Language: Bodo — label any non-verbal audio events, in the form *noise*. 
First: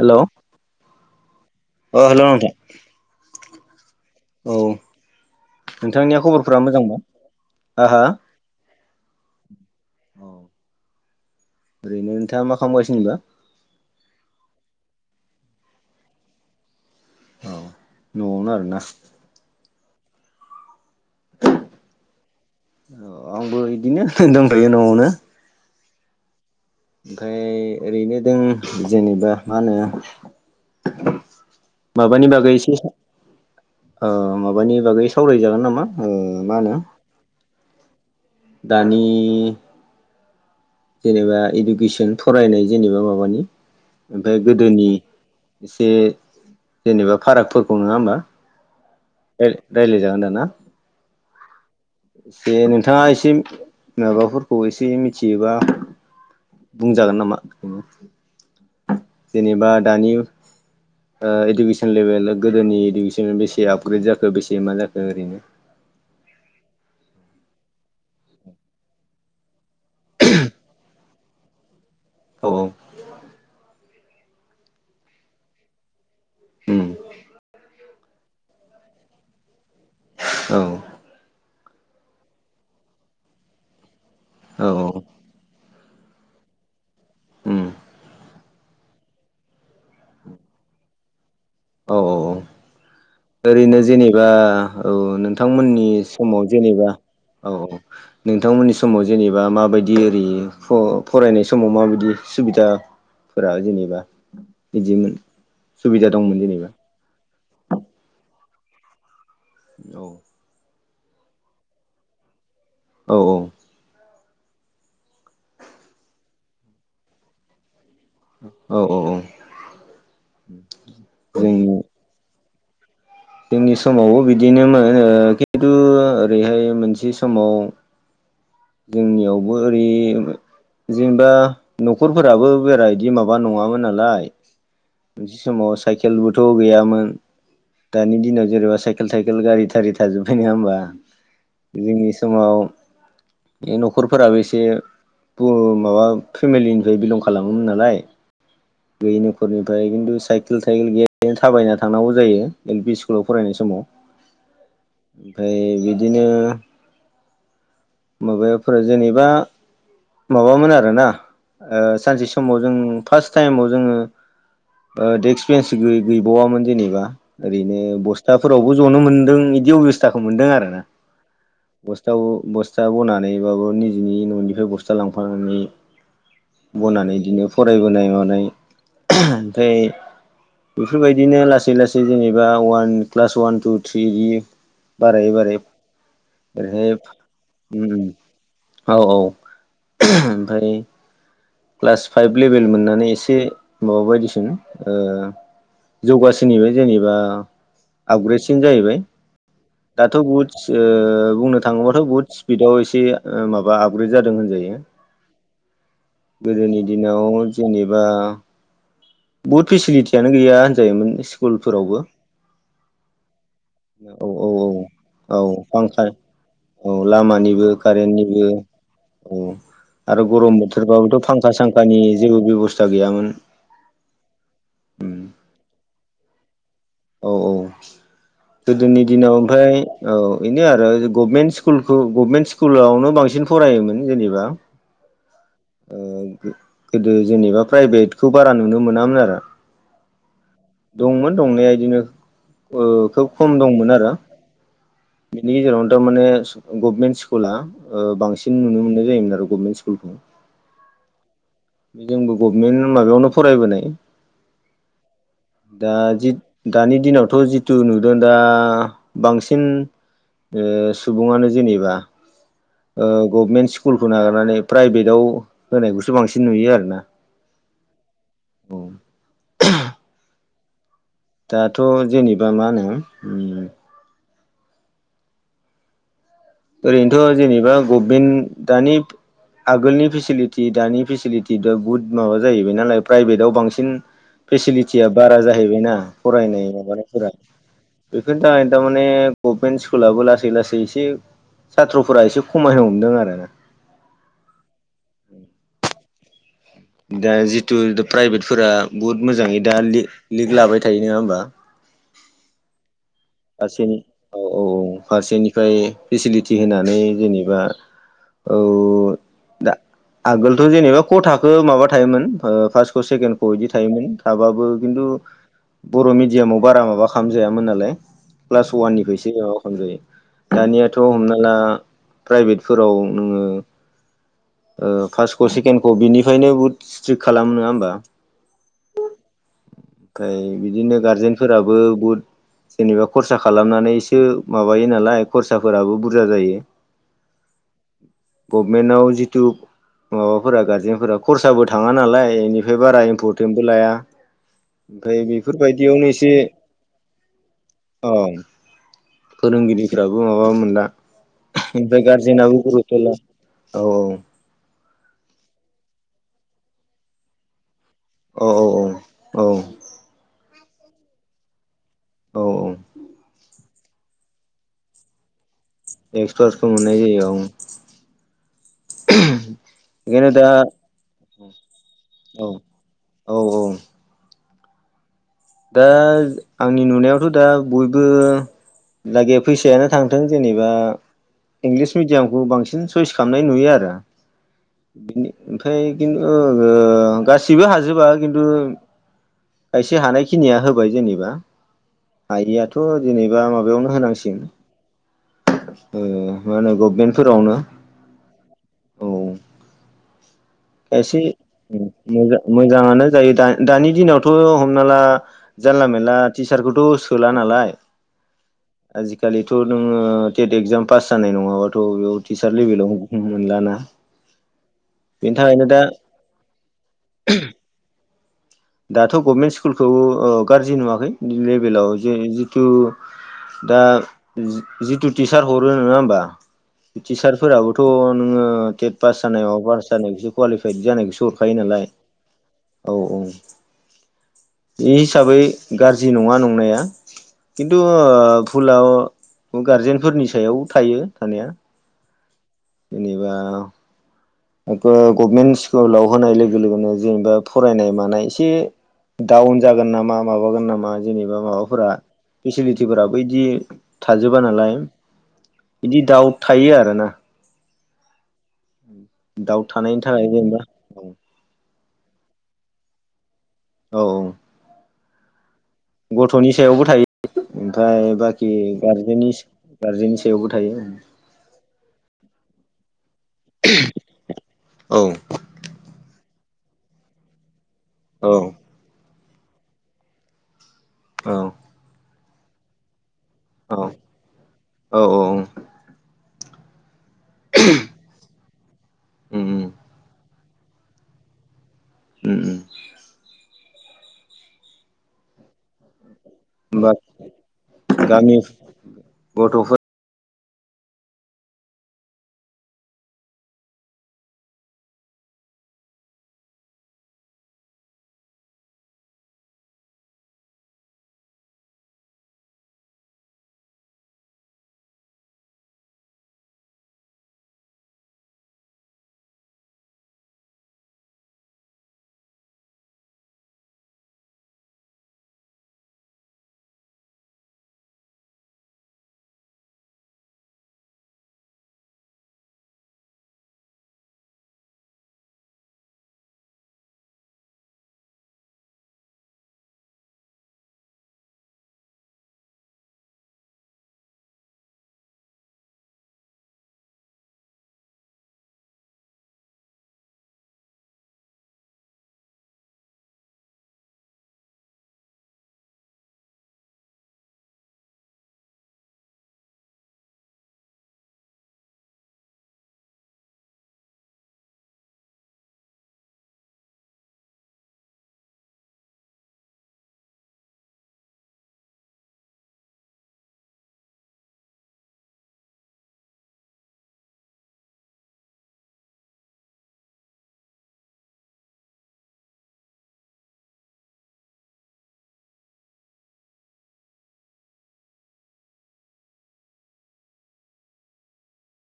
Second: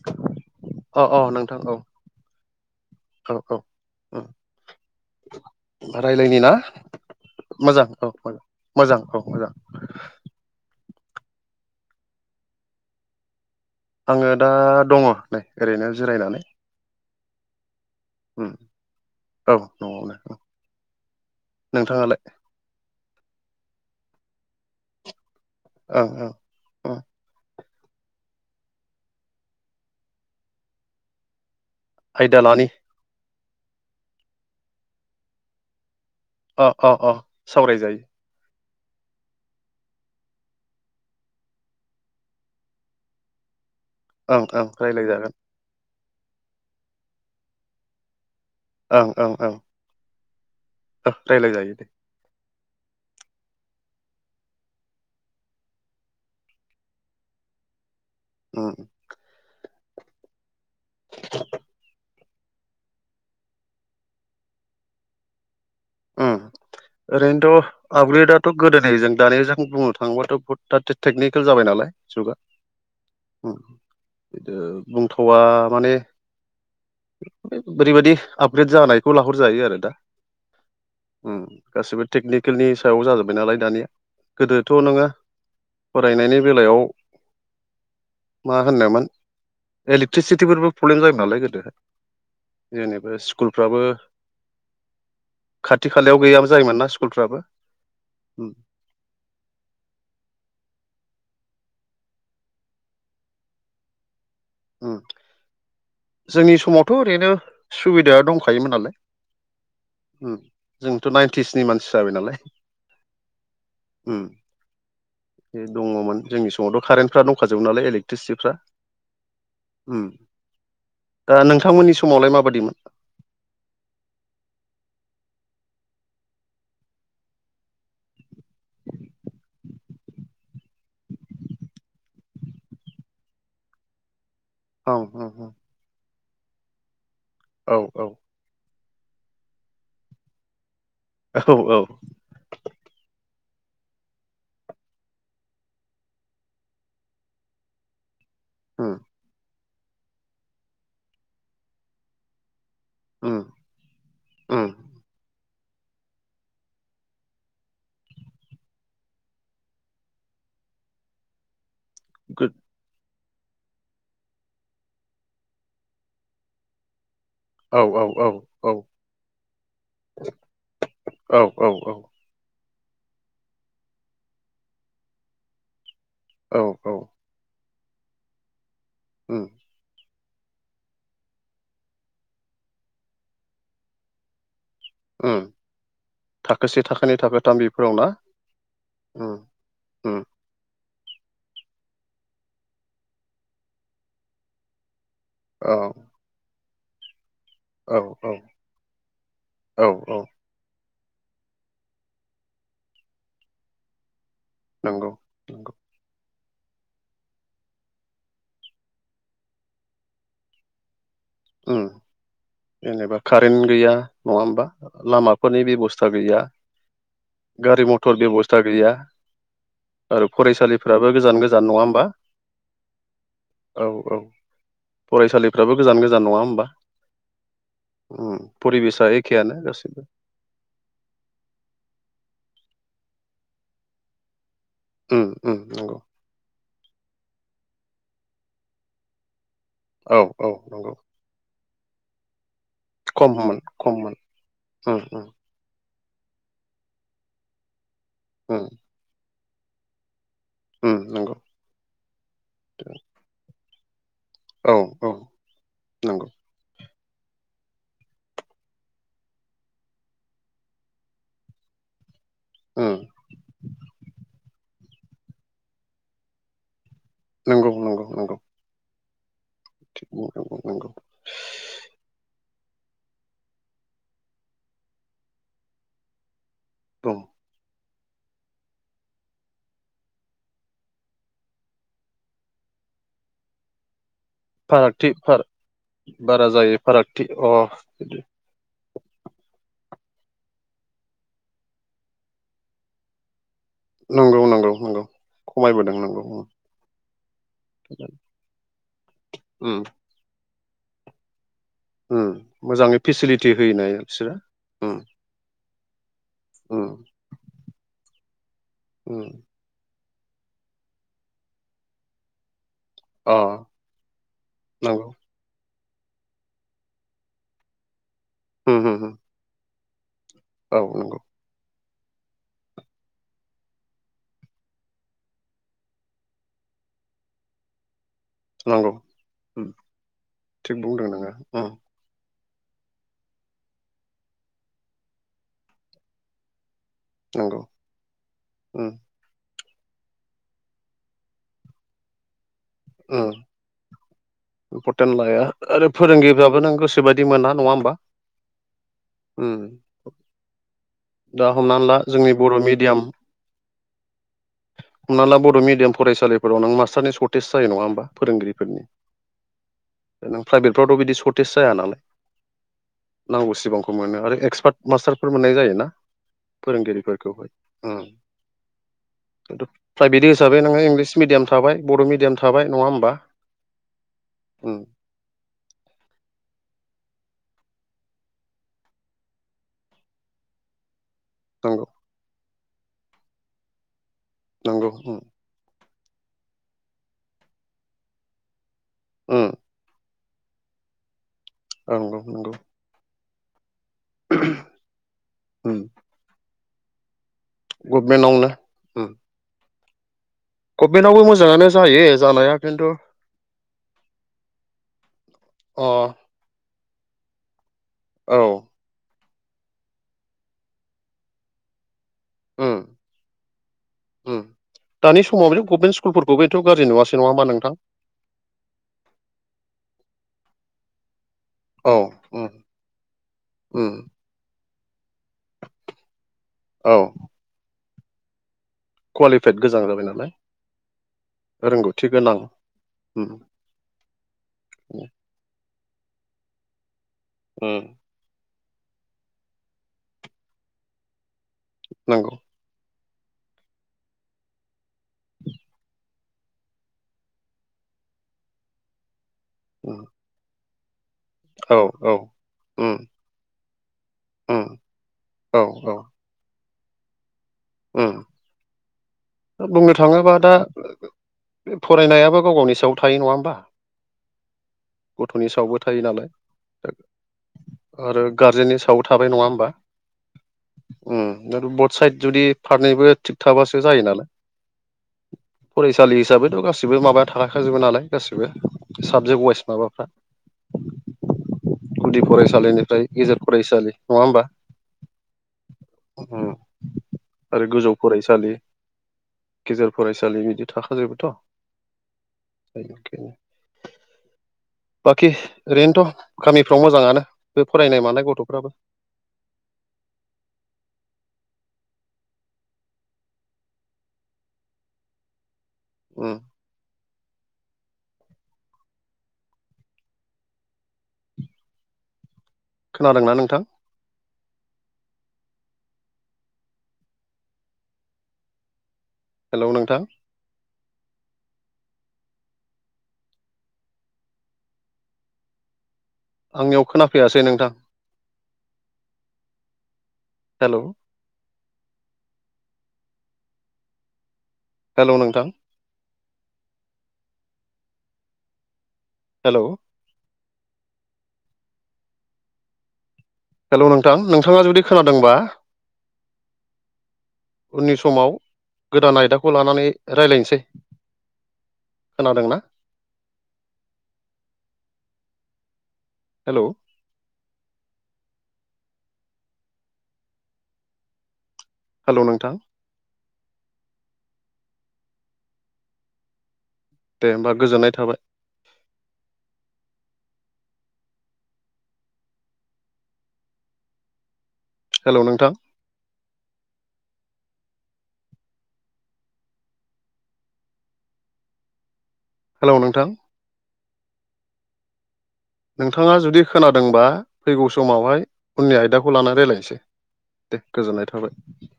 हेलौ औ औ नोंथां औ अ हेल' नोंथां। औ औ औ नोंथांनिया रायलायनि ना खबरफोरा मोजांबा मोजां आहा औ मोजां मोजां औ मोजां औ ओरैनो नोंथाङा मा खालामगासिनोबा आङो दा दङ नै ओरैनो जिरायनानै औ न'आवनो उम आरोना औ न'आवनो नोंथाङालाय औ आंबो बिदिनो दंखायो न'आवनो औ औ ओमफ्राय ओरैनो दों जेनेबा मा होनो माबानि आयदा बागै लानि एसे माबानि बागै सावरायजागोन नामा मा अ होनो अ अ सावराय जायो दानि जेनेबा इडुकेसन फरायनाय जेनेबा माबानि ओमफ्राय ओं ओं गोदोनि रायज्लायजागोन एसे जेनेबा फारागफोरखौ नङा होमबा? ओं ओं ओं रायज्लायजागोन दा ना? रायज्लाय जायो दे। एसे नोंथाङा एसे माबाफोरखौ एसे मिथियोबा बुंजागोन नामा? ओ जेनेबा दानि ओ इडुकेसन लेभेल गोदोनि इडुेसन बे बेसे आपग्रेड जाखो बेसे मा जाखो ओरैनो उम ओरैनोथ' आपग्रेदथ' गोदोहजों दानिजों बुंनो थाङोबाथ' बह टेकनिकेल जाबाय नालाय जुगा। औ औ बिदि बुंथावा माने उम ओरैबायदि आपग्रेड जानायखौ लाहरजायो आरो दा। औ गासिबो टेकनिकेलनि सायाव जाजोब्बाय नालाय दानिया औ गोदोथ' नोङा फरायनायनि बेलायाव उम मा होनोमोन इलेकट्रिसिटिफोरबो प्रब्लेम जायोमोन नालाय गोदोहाय। औ-औ जेनेबा स्कुलफ्राबो ओरैनो जेनेबा औ खाथि नोंथांमोननि खालायाव समाव गैयाबो जायोमोन ना जेनेबा स्कुलफ्राबो औ उम नोंथांमोननि समाव जेनेबा माबायदि ओरै फरायनाय समाव माबायदि सुबिदा फोरा‌‌ जेनेबा उम बिदिमोन सुबिदा दंमोन जोंनि जेनेबा समावथ' ओरैनो सुबिदाया दंखायोमोन नालाय। औ जोंथ' नाइन्टिसनि मानसि जाबाय नालाय। औ औ बे दङमोन जोंनि समावथ' कारेन्टफ्रा दंखाजो नालाय इलेक आरटिस्फ्रा औ औ ओम दा जोंनि नोंथांमोननि समावलाय माबायदिमोन? जोंनि समावबो बिदिनोमोन खिन्थु ओरैहाय मोनसे समाव जोंनियावबो ओरै जेनेबा न'खरफोराबो बारा इदि माबा नङामोन नालाय। औ औ मोनसे समाव साइकेलबोथ' गैयामोन। औ दानि दिनाव जेनेबा साइकेल थाइखेल गारि थारि थाजोब्बाय नङा होमबा औ औ औ जोंनि समाव बे न'खरफोराबो एसे माबा फेमिलिनिफ्राय बिलं खालामोमोन नालाय। उम गैयि न'खरनिफ्राय खिन्थु साइकेल थाइकेल गैयानो थाबायना थांनांगौ जायो। एल पि स्कुलाव उम फरायनाय समाव उम ओमफ्राय बिदिनो माबाफोर जेनेबा माबामोन आरोना ओ सानसे गो समाव जों फार्स्ट टाइमाव जोङो डेस्क बेन्स गैबावामोन जेनेबा। ओरैनो औ औ औ बस्थाफोरावबो औ जनो मोनदों इदि अबस्थाखौ मोन्दों आरोना। औ औ औ बस्थायाव बस फिसा बनानैबाबो निजिनि न'निफ्राय बस्था लांफानानै औ औ बनानै बिदिनो फरायबोनाय मानाय उम ओमफ्राय बेफोरबायदिनो लासै लासै जेनेबा अवान क्लास अवान टु थ्रि बारायै बारायै ओरैहाय थाखोथामि औ औ ओम उम ओम ओमफ्राय क्लास फाइभ लेभेल मोननानै एसे माबा बायदिसिम ओ औ जौगासोननिबाय जेनेबा औ आपग्रेडसिन जाहैबाय औ दाथ' औ बुहुद बुंनो थाङोबाथ' बुहुद स्पिडाव एसे माबा आपग्रेड जादों होनजायो नंगौ नंगौ गोदोनि दिनाव जेनेबा बहुत फेसिलिटियानो गैया होनजायोमोन उम स्कुलफोरावबो जेनेबा कारेन्ट गैया औ नङा औ औ होमबा औ लामाफोरनि फांखा बेब'स्था गैया औ लामानिबो गारि मथर कारेन्टनिबो बेब'स्था गैया औ आरो गरम बोथोर फरायसालिफ्राबो सोरबाबोथ' गोजान फांखा गोजान नङा सांखानि होमबा जेबो बेब'स्था गैयामोन औ औ फरायसालिफ्राबो गोजान गोजान नङा होमबा औ औ उम गोदोनि परिबेसा दिनाव एखेयानो ओमफ्राय गासैबो औ बेनो आरो गभमेन्ट स्कुलखौ गभमेन्ट स्कुलावनो बांसिन फरायोमोन जेनेबा उम उम नंगौ गोदो जेनेबा प्राइभेटखौ बारा नुनो मोनामोन आरो औ औ नंगौ दंमोन दंनाया बिदिनो खोब खम खममोन दंमोन आरो खममोन उम उम बेनि गेजेरावनो थारमाने गभनमेन्ट स्कुला बांसिन उम नुनो मोननाय जायोमोन आरो गभमेन्ट स्कुलखौ उम उम बे जोंबो गभमेन्ट माबायावनो फरायबोनाय औ औ दा नंगौ जि दानि दिनावथ' जिथु नुदों दा बांसिन ओ सुबुङानो जेनेबा उम ओ गभनमेन्ट स्कुलखौ नागारनानै प्राइभेटाव होनायखौसो बांसिन नुयो आरो ना नंगौ नंगौ नंगौ *unintelligible* दाथ' जेनेबा मा होनो दं ओरैनोथ' जेनेबा गभमेन्ट दानि आगोलनि फेसिलिटि दानि फेसिलिटि दा बुद माबा जाहैबाय नालाय प्राइभेटआव बांसिन फेसिलिटिया फारागथि बारा फार जाहैबायना बारा फरायनाय जायो फारागथि माबानायफोरा अ बेखौ ओ दा माने गभमेन्त स्कुलाबो लासै लासैसो सााथ्र'फोरा एसे खमायनो हमदों आरो ना नंगौ नंगौ नंगौ खमायबोदों नंगौ दा जिथु प्राइभेटफोरा बहुत मोजाङै उम दा लि लिक लाबाय थायो नङा होमबा मोजाङै फेसिलिटि होयोना फारसे बिसोरो औ औ औ उम फारसेनि ओमफ्राय फेसिलिटि उम होनानै जेनेबा औ उम दा आगोलथ' जेनेबा ख थाखो माबा थायोमोन ओ फार्स अ सेकेखौ बिदि थायोमोन थाबाबो खिन्थु नंगौ बर' मिडियामाव बारा माबा खालामजायामोन नालाय क्लास उम उम उम वाननिफ्रायस माबा खालामजायो औ दानियाथ' नंगौ हमनानै हला प्राइभेटफोराव नोङो ओ फार्स्टखौ सेकेणडखौ बिनिफ्रायनो बुहुत स्ट्रिक खालामोङा होमबा नंगौ उम ओमफ्राय थिग बिदिनो बुंदों नोङो उम गारजेनफोराबो बहुद जेनेबा खरसा खालामनानैसो माबायो नालाय खरसाफोराबो बुरजा जायो नंगौ उम गभमेन्टाव जिथु ओ माबाफोरा गारजेनफोरा खरसाबो थाङा नालाय बेनिफ्राय बारा उम इम्परटेन्टबो लाया इम्परटेन्ट ओमफ्राय लाया आरो बेफोरबायदियावनो एसे फोरोंगिरिफ्राबो नों गोसोबायदि मोना नङा होमबा उम गाबो माबाबा मोनला दा हमनानै ला ओमफ्राय जोंनि बर' गारजेनाबो मिडियाम गुरथ'ला औ औ हमना ला बर' मिडियाम फरायसालिफोराव नों मास्टारनि सर्टेेज जायो नङा होमबा? औ औ फोरोंगिरिफोरनि औ औ नों प्राइभेटफ्रावथ' बिदि सर्टेज जाया नालाय। औ नांगौ सिबांखौ मोनो आरो एक्सपार्ट मास्टारफोर मोननाय जायो ना? एक्सपार्टखौ मोननाय जायो औ फोरोंगिरिफोरखौहाय ओ थु प्राइभेट बेखायनो दा हिसाबै नोङो इंलिस मिडियाम थाबाय बर' मिडयाम औ थाब नङा होमबा? औ औ औ दा आंनि नुनायावथ' दा बयबो लागै फैसायानो थांथों जेनेबा नंगौ इंलिस मिडियामखौ बांसिन सयस खालामनाय नुयो आरो नंगौ उम बिदिनो। ओमफ्राय खिन्थु गासिबो हाजोबा खिन्थु उम खायसे हानायखिनिया होबाय जेनेबा औ नंगौ नंगौ हायियाथ' जेनेबा माबायावनो होनांसिग उम ओ मा होनो गभमेन्टफोरावनो गभमेन्टआवनो उम एसे गभमेन्टआवबो मोजाङानो जायो मोजां जानाया खिन्थु मोजाङानो जायो दा दानि दिनावथ' हमना ला अ जानला मेरला टिसार्टखौथ' सोला नालाय। औ आजिखालिथ' नोङो टेट एक्जाम पास जानाय नङाबाथ' बेयाव टिसारट ल उम बिलं मोनलाना। उम दानि बेनि समाव बिथ थाखायनो दा गभमेन्ट सकुलफोरखौबोथ' गाज्रि नङा होमबा नोंथां? दाथ' गभमेन्ट स्कुलखौ ओ गाज्रि नुवाखै लेभेलाव औ जे उम जिथु दा उम जिथु टिचार हरो नङा होमबा औ टिचार फोराबोथ' नोङो टेट पास जानाय कुवालिफाइद माबा गोजां पास जाबाय नालाय जानायखौसो कुवालिफाइद जानायखौसो हरखायो नालाय रोंगौथि गोनां औ औ उम बे हिसाबै गाज्रि नङा नंनाया। खिन्थु उम भुलाव गारजेनफोरनि सायाव थायो थानाया। नांगौ जेनबा बे गभमेन्ट स्कुलाव होनाय लोगो लोगोनो जेनेबा फरायनाय मानाय एसे डाउन जागोन उम नामा माबागोन नामा जेनेबा औ माबाफोरा औ उम फेसिलिटिफोरा बै बिदि थाजोबा उम नालाय औ औ बिदि दाउट थायो आरोना। उम दाउ बुंनो थानायनि थाखाय थाङोबा दा जेनेबा औ फरायनायाबो गाव गावनि सायाव थायो नङा होमबा? औ औ गथ'नि सायावबो थायो नालाय गथ'नि सायावबो थायो। ओमफ्राय आरो बाखि सायाव थाबाय गारजेननि नङा गार्जेननि सायावबो थायो। बड साइड जुदि फारनैबो थिग थाबासो जायो नालाय। औ फरायसालि हिसाबैथ' गासिबो माबाया थाखाखाजोबो नालाय गासिबो। साबजेक्ट वाइस माबाफ्रा। औ गुदि फरायसालिनिफ्राय गेजेर औ फरायसालि नङा होमबा औ आरो गोजौ फरायसालि होमबा गेजेर फरायसालि बिदि थाखाजोबोथ'खायनो बाखि रेेनथ' गामिफ्राव मोजाङानो बे फरायनाय मानाय गामि गथ'फ्राबो ‌। गथ'फोर उम खोनादोंना नोंथां? हेल' नोंथां आंनियाव खोनाफैयाासै नोंथां हेल' हेल' नोंथां हेल' हेल' नोंथां नोंथाङा जुदि खोनादोंबा उननि समाव गोदान आयदाखौ लानानै रायज्लायनोसै खोनादोंना हेल' हेल' नोंथां दे होमबा गोजोननाय थाबाय हेल' नोंथां हेलौ नोंथां नोंथाङा जुदि खोनादोंबा फैगौ समावहाय उननि आयदाखौ लानानै रायज्लायनोसै दे गोजोननाय थाबाय